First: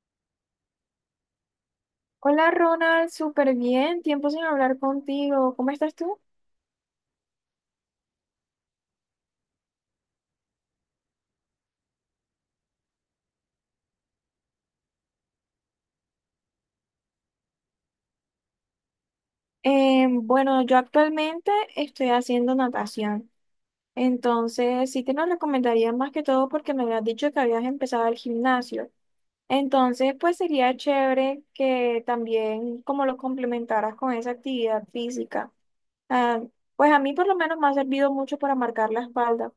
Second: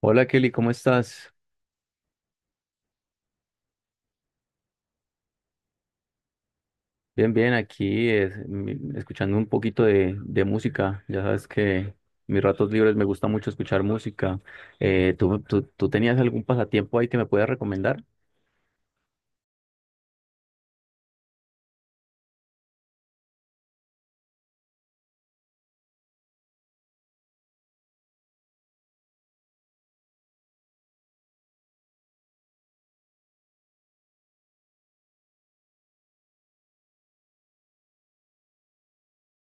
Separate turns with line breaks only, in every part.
Hola, Kelly, ¿cómo estás?
Hola Ronald, súper bien, tiempo sin hablar contigo. ¿Cómo estás tú?
Bien, bien, aquí escuchando un poquito de música. Ya sabes que mis ratos libres me gusta mucho escuchar música. ¿Tú tenías algún pasatiempo ahí que me puedas recomendar?
Bueno, yo actualmente estoy haciendo natación, entonces sí te lo recomendaría más que todo porque me habías dicho que habías empezado el gimnasio. Entonces, pues sería chévere que también como lo complementaras con esa actividad física. Ah, pues a mí por lo menos me ha servido mucho para marcar la espalda.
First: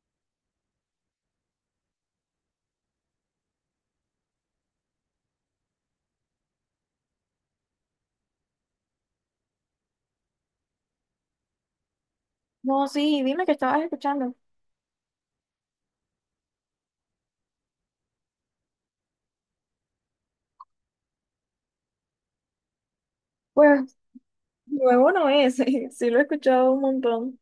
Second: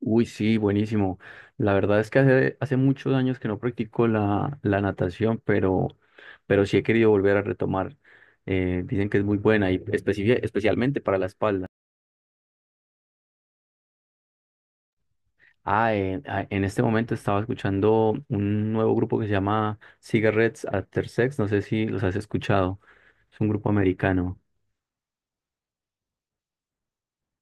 Uy, sí, buenísimo. La verdad es que hace muchos años que no practico la natación, pero sí he querido volver a retomar. Dicen que es muy buena y especialmente para la espalda.
No, sí, dime que estabas escuchando.
Ah, en este momento estaba escuchando un nuevo grupo que se llama Cigarettes After Sex, no sé si los has escuchado, es un grupo
Pues
americano.
nuevo no es, sí lo he escuchado un montón.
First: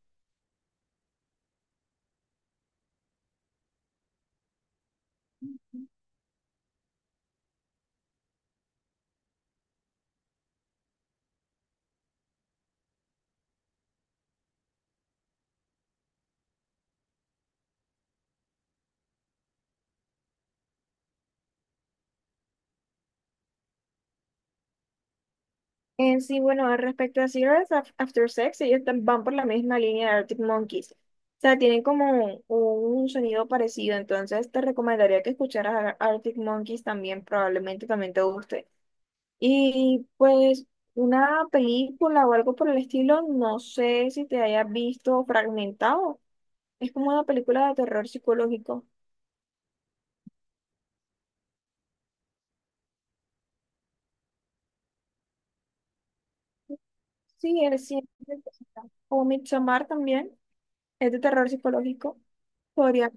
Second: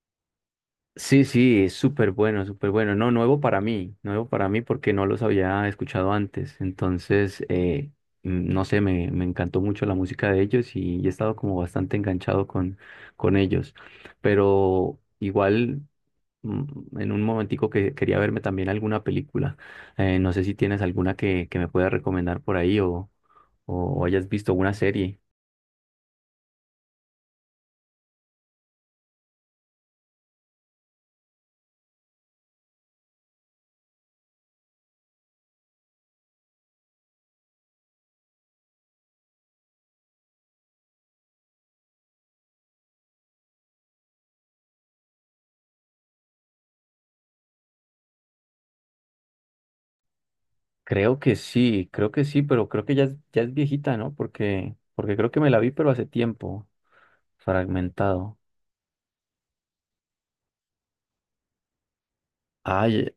Sí, sí, es súper bueno, súper bueno. No, nuevo para mí porque no los había escuchado antes. Entonces, no sé, me encantó mucho la música de ellos y he estado como bastante enganchado con ellos. Pero igual, en un momentico que quería verme también alguna película. No sé si tienes alguna que me pueda recomendar por ahí o hayas visto una serie.
Sí, bueno, al respecto a Cigarettes After Sex, ellos van por la misma línea de Arctic Monkeys. O sea, tienen como un sonido parecido, entonces te recomendaría que escucharas a Arctic Monkeys también, probablemente también te guste. Y pues una película o algo por el estilo, no sé si te hayas visto fragmentado. Es como una película de terror psicológico.
Creo que sí, pero creo que ya, ya es viejita, ¿no? Porque, porque creo que me la vi, pero hace tiempo,
Sí, es
fragmentado.
siempre. O Midsommar también, es de terror psicológico. Podría.
Ay,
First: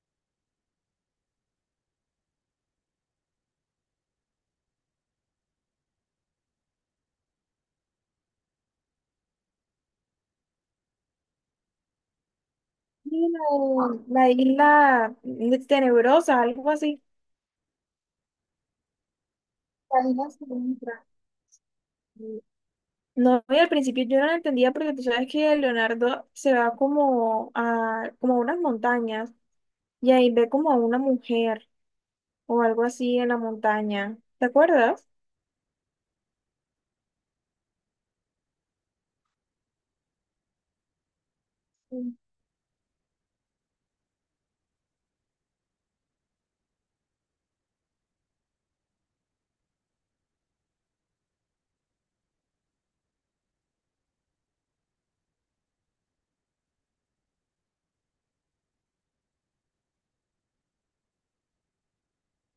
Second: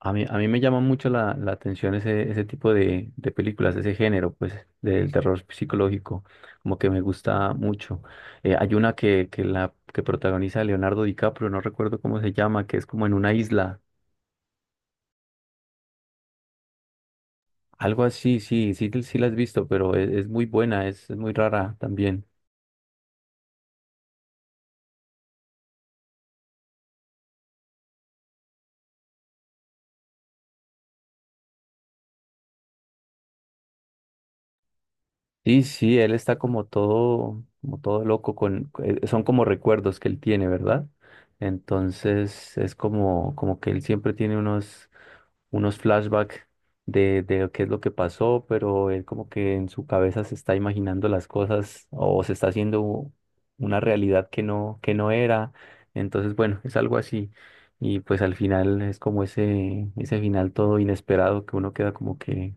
a mí me llama mucho la atención ese, ese tipo de películas, ese género, pues, del terror psicológico, como que me gusta mucho. Hay una que protagoniza Leonardo DiCaprio, no recuerdo cómo se llama, que es como en
Sí,
una isla,
la isla tenebrosa, algo así.
algo así, sí, sí, sí la has visto, pero
La
es
isla
muy buena,
siniestra.
es muy rara también.
No, y al principio yo no la entendía porque tú sabes que Leonardo se va como a, como a unas montañas y ahí ve como a una mujer o algo así en la montaña. ¿Te acuerdas?
Sí, sí, él está como todo loco con, son como recuerdos que él tiene, ¿verdad? Entonces es como, como que él siempre tiene unos, unos flashbacks de qué es lo que pasó, pero él como que en su cabeza se está imaginando las cosas o se está haciendo una realidad que no era. Entonces, bueno, es algo así. Y pues al final es como ese final todo inesperado que uno queda como que,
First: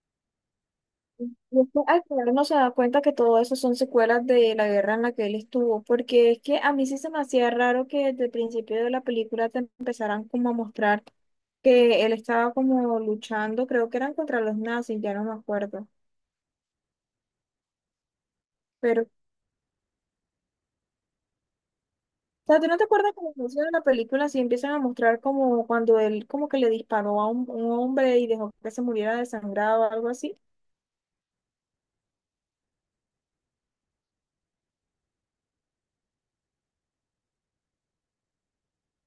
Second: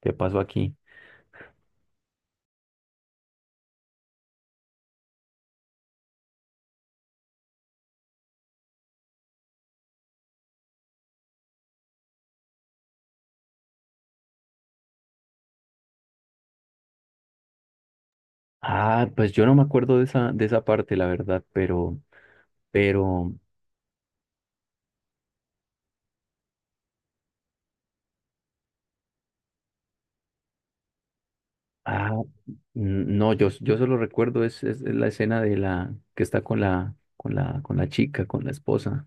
¿qué pasó aquí?
Y es que al final no se da cuenta que todo eso son secuelas de la guerra en la que él estuvo, porque es que a mí sí se me hacía raro que desde el principio de la película te empezaran como a mostrar que él estaba como luchando, creo que eran contra los nazis, ya no me acuerdo. Pero,
Ah,
o
pues yo no me acuerdo de esa parte, la verdad,
sea, ¿tú no te acuerdas que al
pero,
inicio de la película sí empiezan a mostrar como cuando él como que le disparó a un hombre y dejó que se muriera desangrado o algo así?
ah, no, yo solo recuerdo es la escena de la que está con con la chica, con la esposa,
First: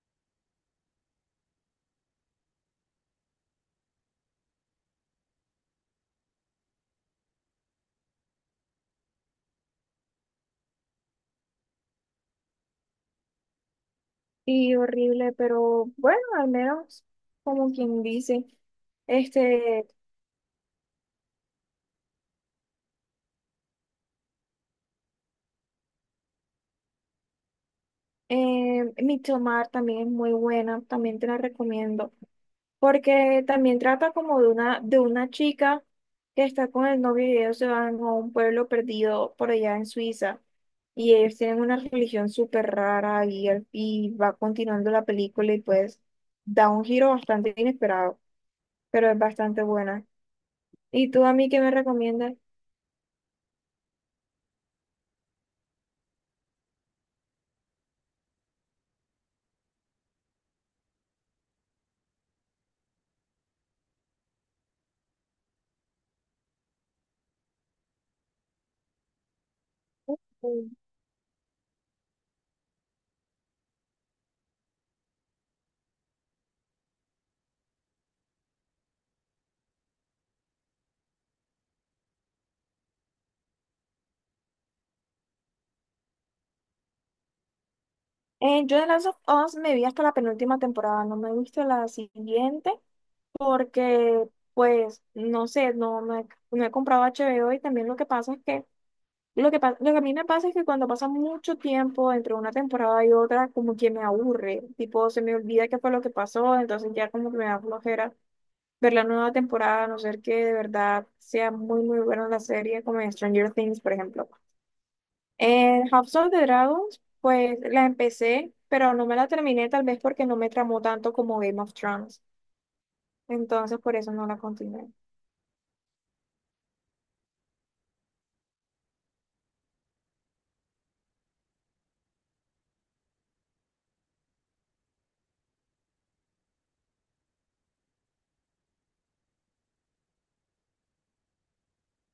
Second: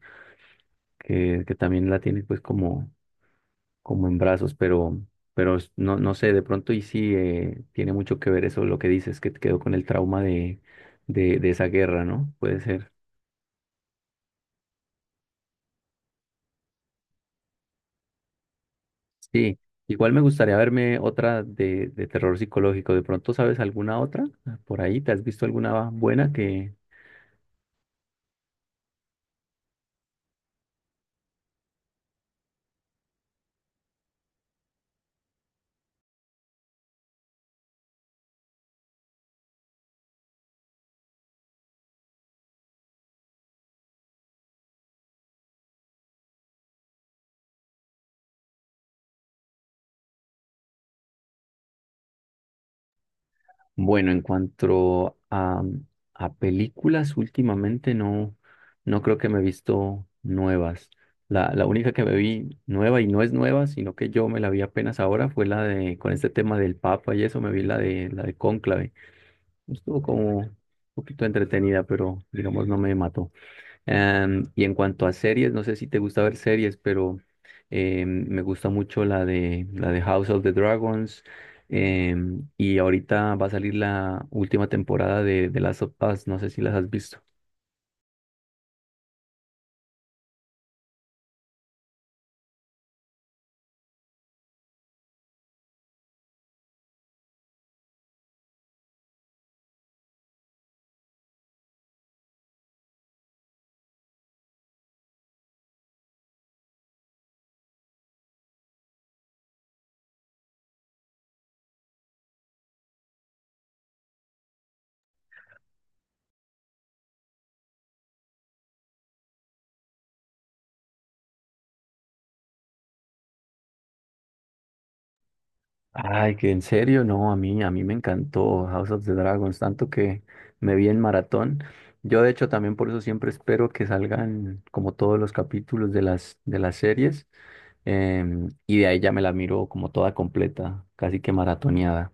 que también la tiene pues como, como en brazos, pero, no, no sé, de pronto y sí tiene mucho que ver eso, lo que dices, que te quedó con el trauma de esa guerra, ¿no? Puede ser.
Y horrible, pero bueno, al menos como quien dice.
Sí,
Este.
igual me gustaría verme otra de terror psicológico. ¿De pronto sabes alguna otra? Ah, por ahí, ¿te has visto alguna buena que...
Midsommar también es muy buena, también te la recomiendo, porque también trata como de una chica que está con el novio y ellos se van a un pueblo perdido por allá en Suiza y ellos tienen una religión súper rara y, y va continuando la película y pues da un giro bastante inesperado, pero es bastante buena. ¿Y tú a mí qué me recomiendas?
Bueno, a películas, últimamente no, no creo que me he visto nuevas. La única que me vi nueva y no es nueva, sino que yo me la vi apenas ahora fue la de, con este tema del Papa y eso, me vi la de Cónclave. Estuvo como un
Mm.
poquito entretenida, pero digamos no me mató. Y en cuanto a series, no sé si te gusta ver series, pero me gusta mucho la de House of the Dragons. Y ahorita va a salir la última temporada de Last of Us, no sé si las has visto.
Yo de Last of Us me vi hasta la penúltima temporada, no me he visto la siguiente, porque pues no sé, no he comprado HBO y también lo que pasa es que lo que, lo que a mí me pasa es que cuando pasa mucho tiempo entre una temporada y otra, como que me aburre, tipo se me olvida qué fue lo que pasó, entonces ya como que me da flojera ver la nueva temporada, a no ser que de verdad sea muy muy buena la serie, como en Stranger Things, por ejemplo. En House of the Dragons, pues la empecé, pero no me la terminé tal vez porque no me tramó tanto como Game of Thrones, entonces por eso no la continué.
Ay, que en serio, no, a mí me encantó House of the Dragons, tanto que me vi en maratón. Yo de hecho también por eso siempre espero que salgan como todos los capítulos de las series, y de ahí ya me la miro como toda completa, casi que maratoneada.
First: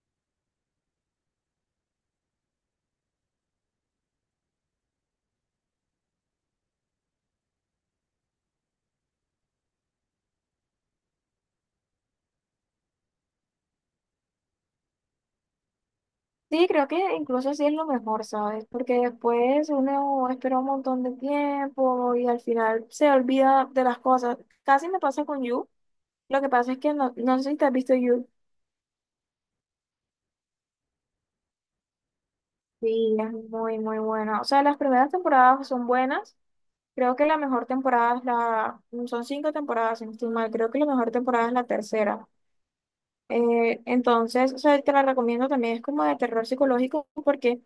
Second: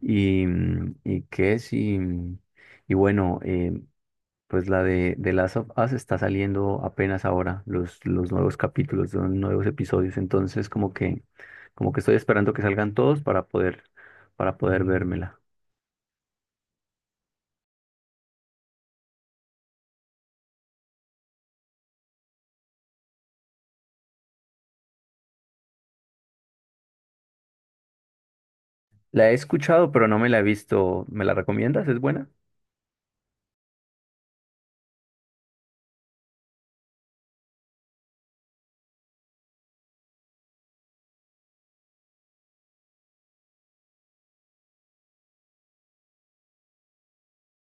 Y, y qué sí. Y bueno, pues la de The Last of Us está saliendo apenas ahora, los nuevos capítulos, los nuevos episodios. Entonces, como que estoy esperando que salgan todos para poder vérmela.
Sí, creo que incluso sí es lo mejor, ¿sabes? Porque después uno espera un montón de tiempo y al final se olvida de las cosas. Casi me pasa con You. Lo que pasa es que no sé si te has visto You.
La he escuchado, pero no me la he visto. ¿Me la recomiendas? ¿Es buena?
Sí, es muy, muy buena. O sea, las primeras temporadas son buenas. Creo que la mejor temporada es la... Son 5 temporadas, si no estoy mal. Creo que la mejor temporada es la tercera. Entonces, o sea, te la recomiendo también. Es como de terror psicológico porque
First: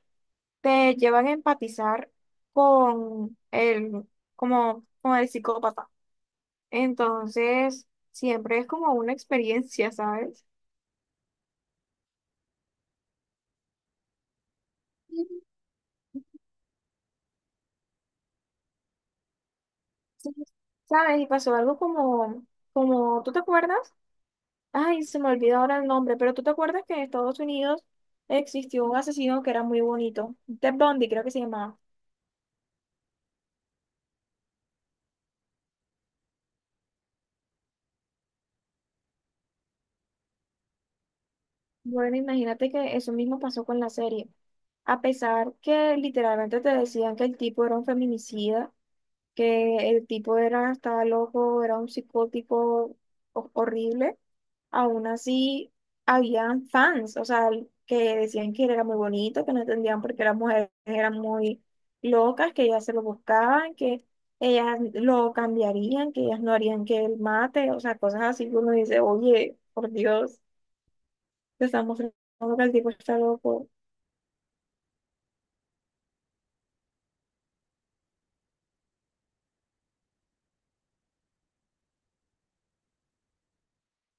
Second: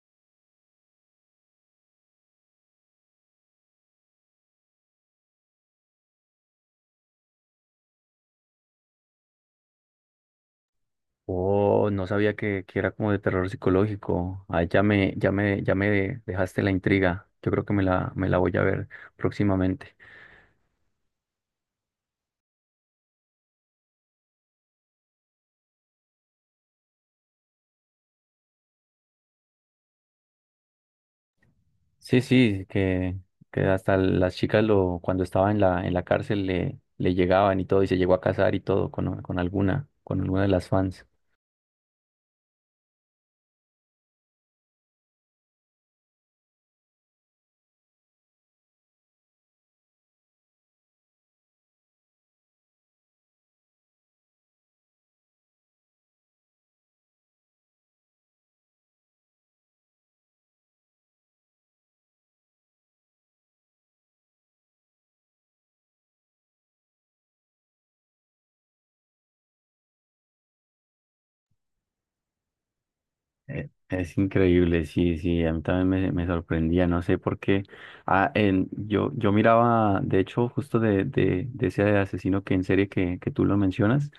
te llevan a empatizar con el, como, con el psicópata. Entonces, siempre es como una experiencia, ¿sabes?
Oh, no sabía que era como de terror psicológico. Ay, ya me, ya
Sí,
me, ya me dejaste la intriga. Yo creo que me la voy a ver próximamente.
sí. ¿Sabes? Y pasó algo como, como, ¿tú te acuerdas? Ay, se me olvidó ahora el nombre, pero ¿tú te acuerdas que en Estados Unidos existió un asesino que era muy bonito? Ted Bundy, creo que se llamaba.
Sí, sí, que hasta las chicas lo, cuando estaba en en la cárcel le, le llegaban y todo, y se llegó a casar y todo con alguna de las fans.
Bueno, imagínate que eso mismo pasó con la serie. A pesar que literalmente te decían que el tipo era un feminicida, que el tipo era, estaba loco, era un psicótico horrible, aún así habían fans, o sea, que decían que él era muy bonito, que no entendían por qué las mujeres eran muy locas, que ellas se lo buscaban, que ellas lo cambiarían, que ellas no harían que él mate, o sea, cosas así que uno dice, oye, por Dios, te están mostrando que el tipo está loco.
Es increíble, sí, sí, a mí también me sorprendía, no sé por qué. Yo, yo miraba, de hecho, justo de ese asesino que en serie que tú lo mencionas,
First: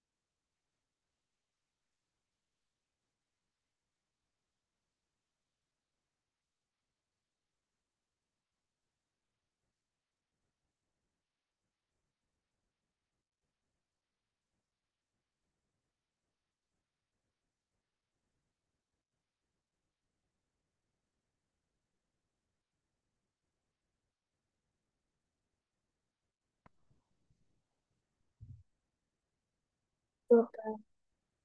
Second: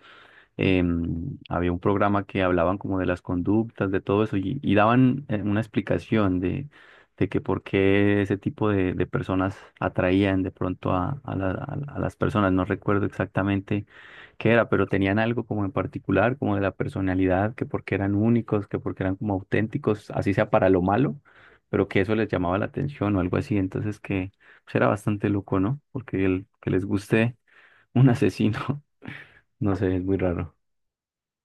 había un programa que hablaban como de las conductas, de todo eso, y daban una explicación de que por qué ese tipo de personas atraían de pronto a, a las personas. No recuerdo exactamente qué era, pero tenían algo como en particular, como de la personalidad, que porque eran únicos, que porque eran como auténticos, así sea para lo malo, pero que eso les llamaba la atención o algo así. Entonces que pues, era bastante loco, ¿no? Porque el que les guste un asesino, no sé, es muy raro.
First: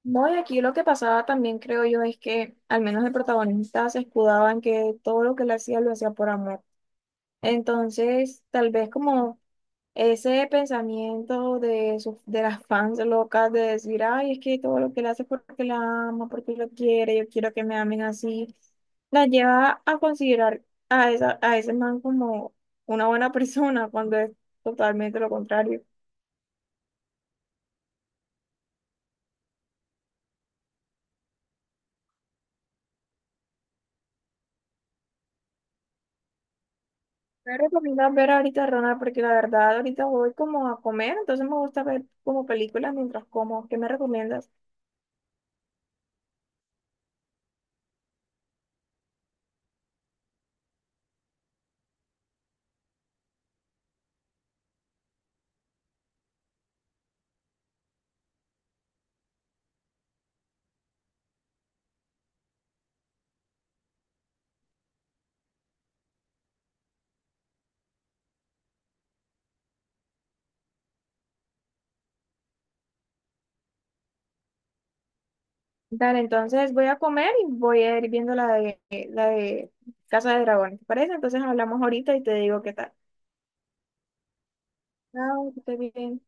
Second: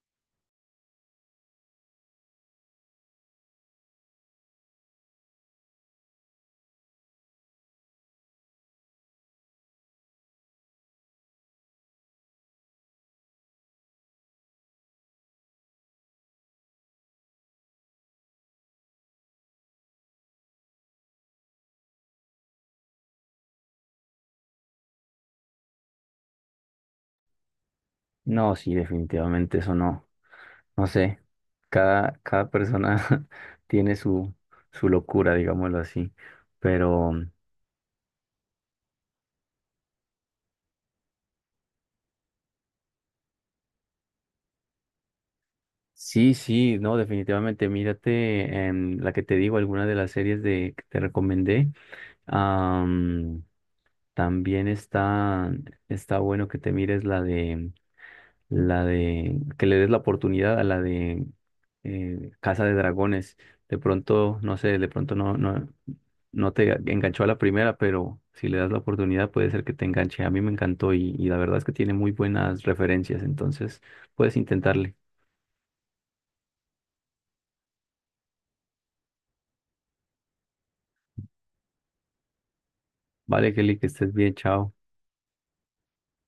No, y aquí lo que pasaba también, creo yo, es que al menos el protagonista se escudaba en que todo lo que él hacía lo hacía por amor. Entonces, tal vez como ese pensamiento de, de las fans locas de decir, ay, es que todo lo que él hace es porque la ama, porque lo quiere, yo quiero que me amen así, la lleva a considerar a, esa, a ese man como una buena persona cuando es totalmente lo contrario.
No, sí, definitivamente eso no, no sé. Cada, cada persona tiene su, su locura, digámoslo así. Pero
Me recomiendas ver ahorita, Ronald, porque la verdad ahorita voy como a comer, entonces me gusta ver como películas mientras como. ¿Qué me recomiendas?
sí, sí, no, definitivamente. Mírate la que te digo, alguna de las series de, que te recomendé. Am, también está, está bueno que te mires la de, que le des la oportunidad a la de Casa de Dragones. De pronto, no sé, de pronto no, no, no te enganchó a la primera, pero si le das la oportunidad puede ser que te enganche. A mí me encantó y la verdad es que tiene muy buenas referencias, entonces puedes intentarle.
Dale, entonces voy a comer y voy a ir viendo la de Casa de Dragones, ¿te parece? Entonces hablamos ahorita y te digo qué tal.
Vale, Kelly, que estés bien, chao.
Chao, que estés bien.